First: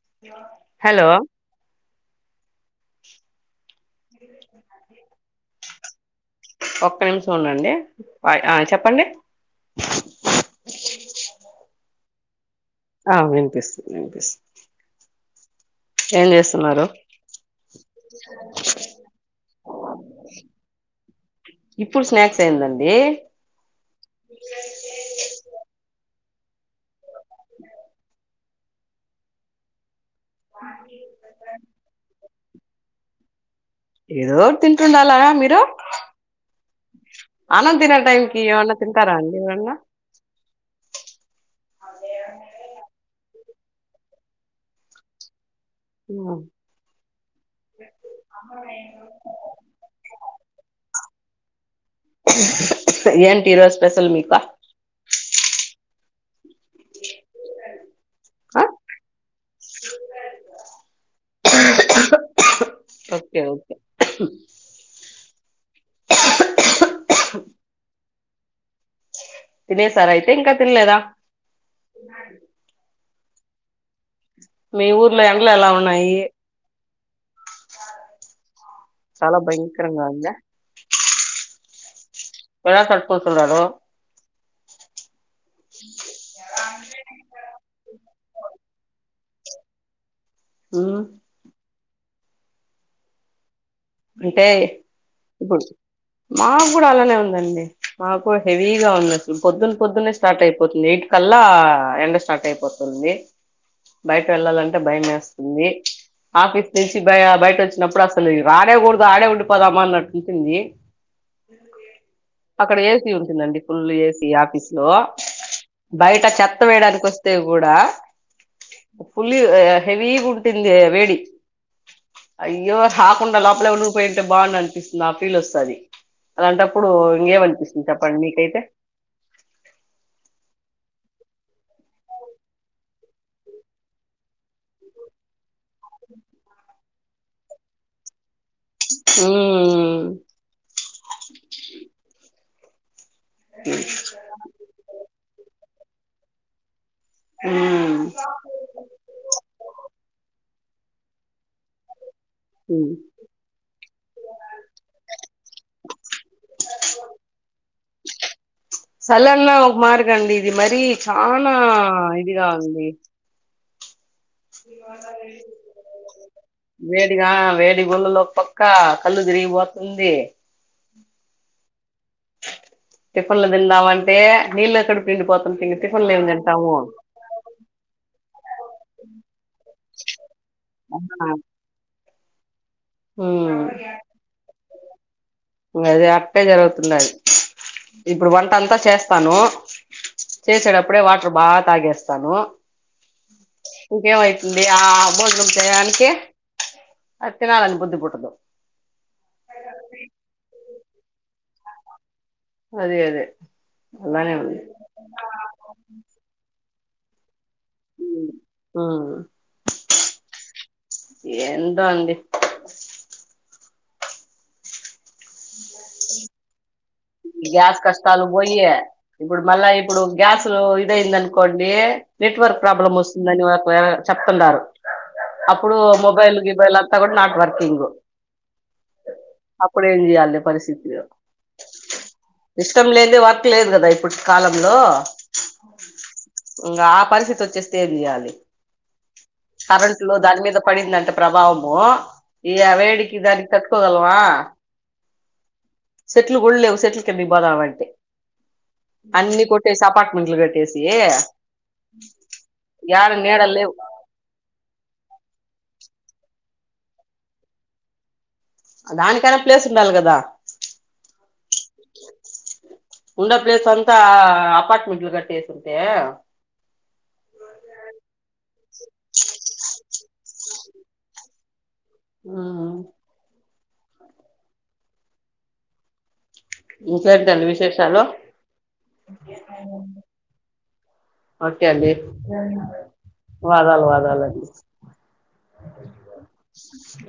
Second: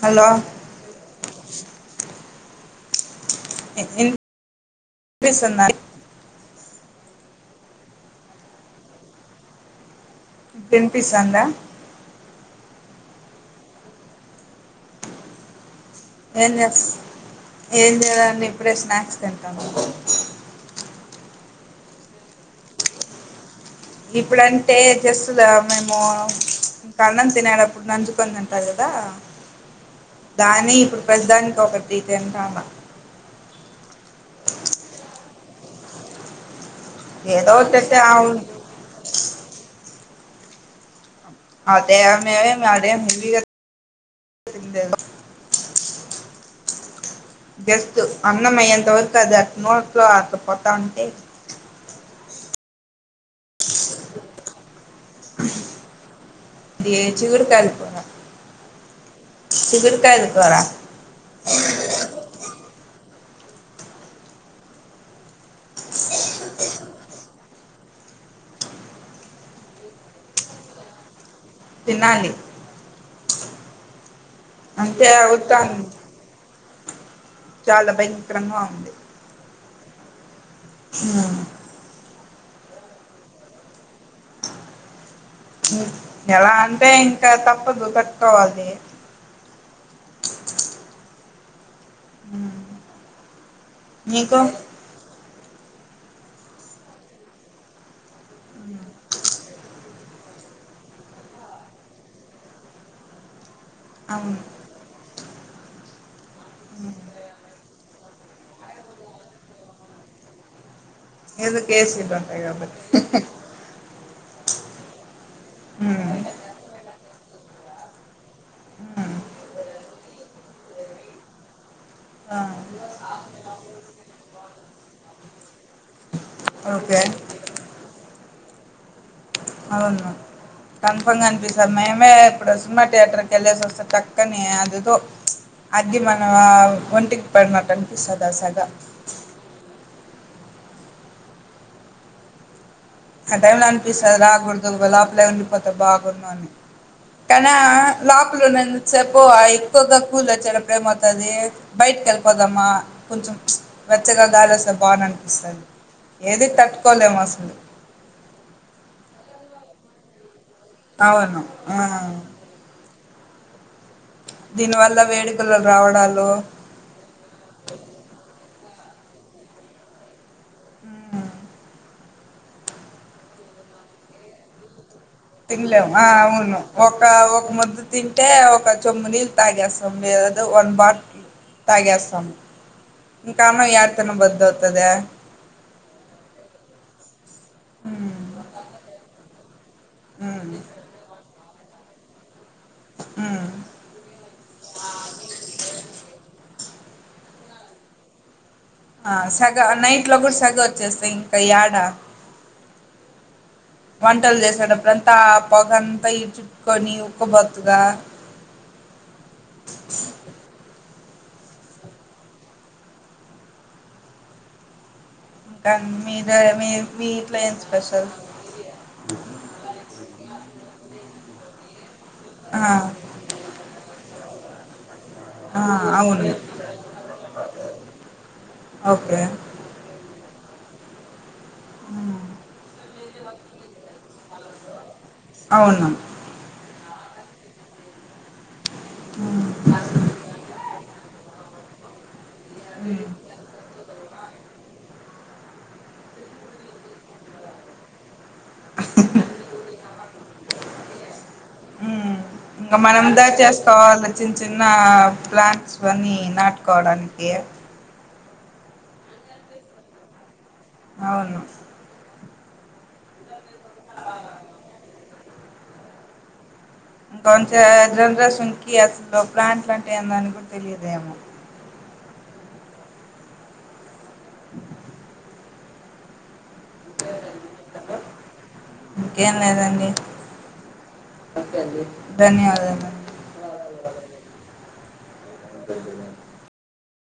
Hello hello ఎందుకు ఏం చేస్తున్నారు ఒక్క నిమిషం ఉండండి. ఆ చెప్పండి వినిపిస్తుందా ఆ వినిపిస్తుంది వినిపిస్తుంది ఏం చేస్త ఏం చేయాలే అండి. ఇప్పుడే స్నాక్స్ తింటాము ఇప్పుడు స్నాక్స్ ఏందండి. ఇప్పుడంటే జస్ట్ దా మేము కారణం తినేడప్పుడు. నంజుకొనితింట కడగొద్ద దాన్నే ఇప్పుడు ప్రస్తూ దానికి ఒకటి తింటాము. ఏదో తింటుండాల గా మీరూ హలో ఏదో అన్నాం ఒకటైతే తినే టైం కి అవును ఏమన్నా తింటారా అండి ఏమాన్నా అదే మీ మా అదే ముందు చెప్తే [unintelligible] ఉ జస్ట్ అన్నము అయ్యే అంత వరకు అది అట్ల నోట్లో అట్ల పోతా అంటే ఏంటి ఈ రోజు స్పెషల్ మీకు ఇదే చిక్కుడుక్కయల కూర ఆ చిక్కుడుక్కయల కూరా ఓకే ఓకే తినేసార్ అయితే ఇంకా తినలేదా తీన్నా అండి మీ అంతే ఊర్లో ఎండలు ఎలా అవుతాంది ఉన్నాయి చాలా భయంకరంగా ఉంది. చాలా భయంకరంగా ఉందా. హ్ ఎలా తట్టుకుంటున్నారు. ఎలా ఇంకా తప్పదు కట్టుకోవాలి ఆ హా అంటే ఇప్పుడు మాకు కూడా అలానే ఉందండి మాకు హెవీగా ఉంది అసలు పొద్దున్న పొద్దున్న స్టార్ట్ అయిపోతుంది ఎయిట్ కల్లా ఎండ స్టార్ట్ అయిపోతుంది బయట అవును వెళ్ళాలంటే భయం వెస్ట్ వ ఆఫీస్ నుంచి బ బయట వచ్చినప్పుడు అసలు రానేకూడదు ఆడే ఉండిపోదామ్మా అన్నట్టుంటుంది ఎద కేసింట ఉంటాగాబ అక్కడ ఏసీ ఉంటుందండి ఫుల్ ఏసీ ఆఫీస్ లో బయట చెత్త వేయడనికి వస్తేకూడా ఉమ్ ఫుల్ హెవీ గా ఉంది వేడి ఆ అ తకుండా లోపలే ఉండి పోయింటే బాగుండు అనిపిస్తుంది ఆ ఫీల్ వస్తుంది అలాంటప్పుడు ఓకే ఇంకేమనిపిస్తుంది చెప్పండి మీకైతే కన్ఫర్మ్గా అనిపిస్తుంది మేమే ఇప్పుడు సినిమా థియేటర్కి వెళ్ళేసి వస్తంది తక్క్కని అదితో అగ్గి మన ఒంటికి పడినట్టు అనిపిస్తుందిా సెగ హుమ్మ్ ఆ టైమ్లా అనిపిస్త అ కొంచెం లోపలే ఉండిపోతే బాగుండని కానీ ఆ ఉమ్ లోపలో ఉన్నందించ సేపూ ఎక్కువగా కూల్ చెిన మతాది బయట్ కల్ పోదామా కొంచెం వెచ్చగా గాలి వస్తే బాగుండని అనిపిస్తది ఏది తట్టుకోలేం అసల్ సలా నా ఒక మాటకి రండి ఇది మరిీ అవును చాలా ఆ. ఇదిగా ఉంది దీనివల్ల వేడుకలు రావడాలు వేడి గా వేడి గుల్లలు అక్క కళ్ళు తిరిగిపోతుంది హ టిఫీన్ లు తిందామంటే నీళ్ళ కడుపు నిండిపోతుంది ఇంక తినలేము ఆ టిఫిన్లు ఏం అవును తింటాము ఒక ఒక ముద్ద తింటే ఒక చొమ్ము నీళ్ళు తాగేస్తాం లేదంటే వన్ బాటిల్ తాగేస్తాం త ఉమ్ ఇంకానవ ార్ తన బద్దద్ పదా అదే అట్టే జరుగుతుండ అది ఉమ్, ఇప్పుడు వంట అంతా చేస్తాను ఉమ్, చేసడ అప్పుడే వాటర్ బాత్ తగేస్తాను ఉమ్. ఇంకేమైతుంది ఆ భోజనం చేయనికి అ తినాల అని బుధి పెట్టదు ఆ సెగ నైట్ లో కూడా సెగ జసింగ్ కయాడా అదే అదే అలానే వంటలు ఉంది చేసాడుప్పుడంతా పొగంతా ఇ చుట్ కొనీ ఉప్పు బత్ ఆవునా ఎంటో అండి ఇంకా మీద మీ ఇంట్లో ఏం గ్యాస్ స్పెషల్ కష్టాలు పోయే ఇప్పుడు మళ్ళా ఇప్పుడు గ్యాస్ ఇదయందనుకో కొండి నెట్వర్క్ ఆ ప్రాబ్లమ్ వస్తుందని ఒకవె చెప్తున్నారు ఆ అప్పుడు అవును మొబైల్ గిబైల్ అంతా కూడా నాట్ వర్కింగ్ ఓకే అప్పుడు ఏం చేయాలి పరిస్ టీటీఆర్ ఇష్టం లేందే వర్క్ లేదు కదా ఇప్పుడు కాలంలో అవును ఇంకా పరిస్థితి వచ్చేస్తే ఏం చేయాలి కరెంట్ లో దాని మీద పడిందంటే ప్రభావం ఆ ఇయ్య వేడికి దానికి తట్కోగల్మా చెట్లు కొళ్లేవు చెట్లకిబదావంటే అన్ని కొట్టేసి అపార్ట్మెంట్లు కట్టేసి ఊ ఇంకా మన యాడ దా నీడ లేవు చేసుకోవాలి చిన్న చిన్న ప్లాన్స్ వని నాటుకోవడానికి దానికైనా ప్లేస్ ఉండాలి కదా అవును ఉండ ప్లేస్ అంతా అపార్ట్మెంట్లు గట్టేస్తుంటే ఇంకంచె జనరెసన్ అసలు ప్లాంట్లు అంటే ఏందని కూడా తెలియదేమో ఊ [inaudible] ఇసరిదండి విశేషాలు ఇంకేం లేదండి ఓకే అండి వాదాలు వాదాలండి స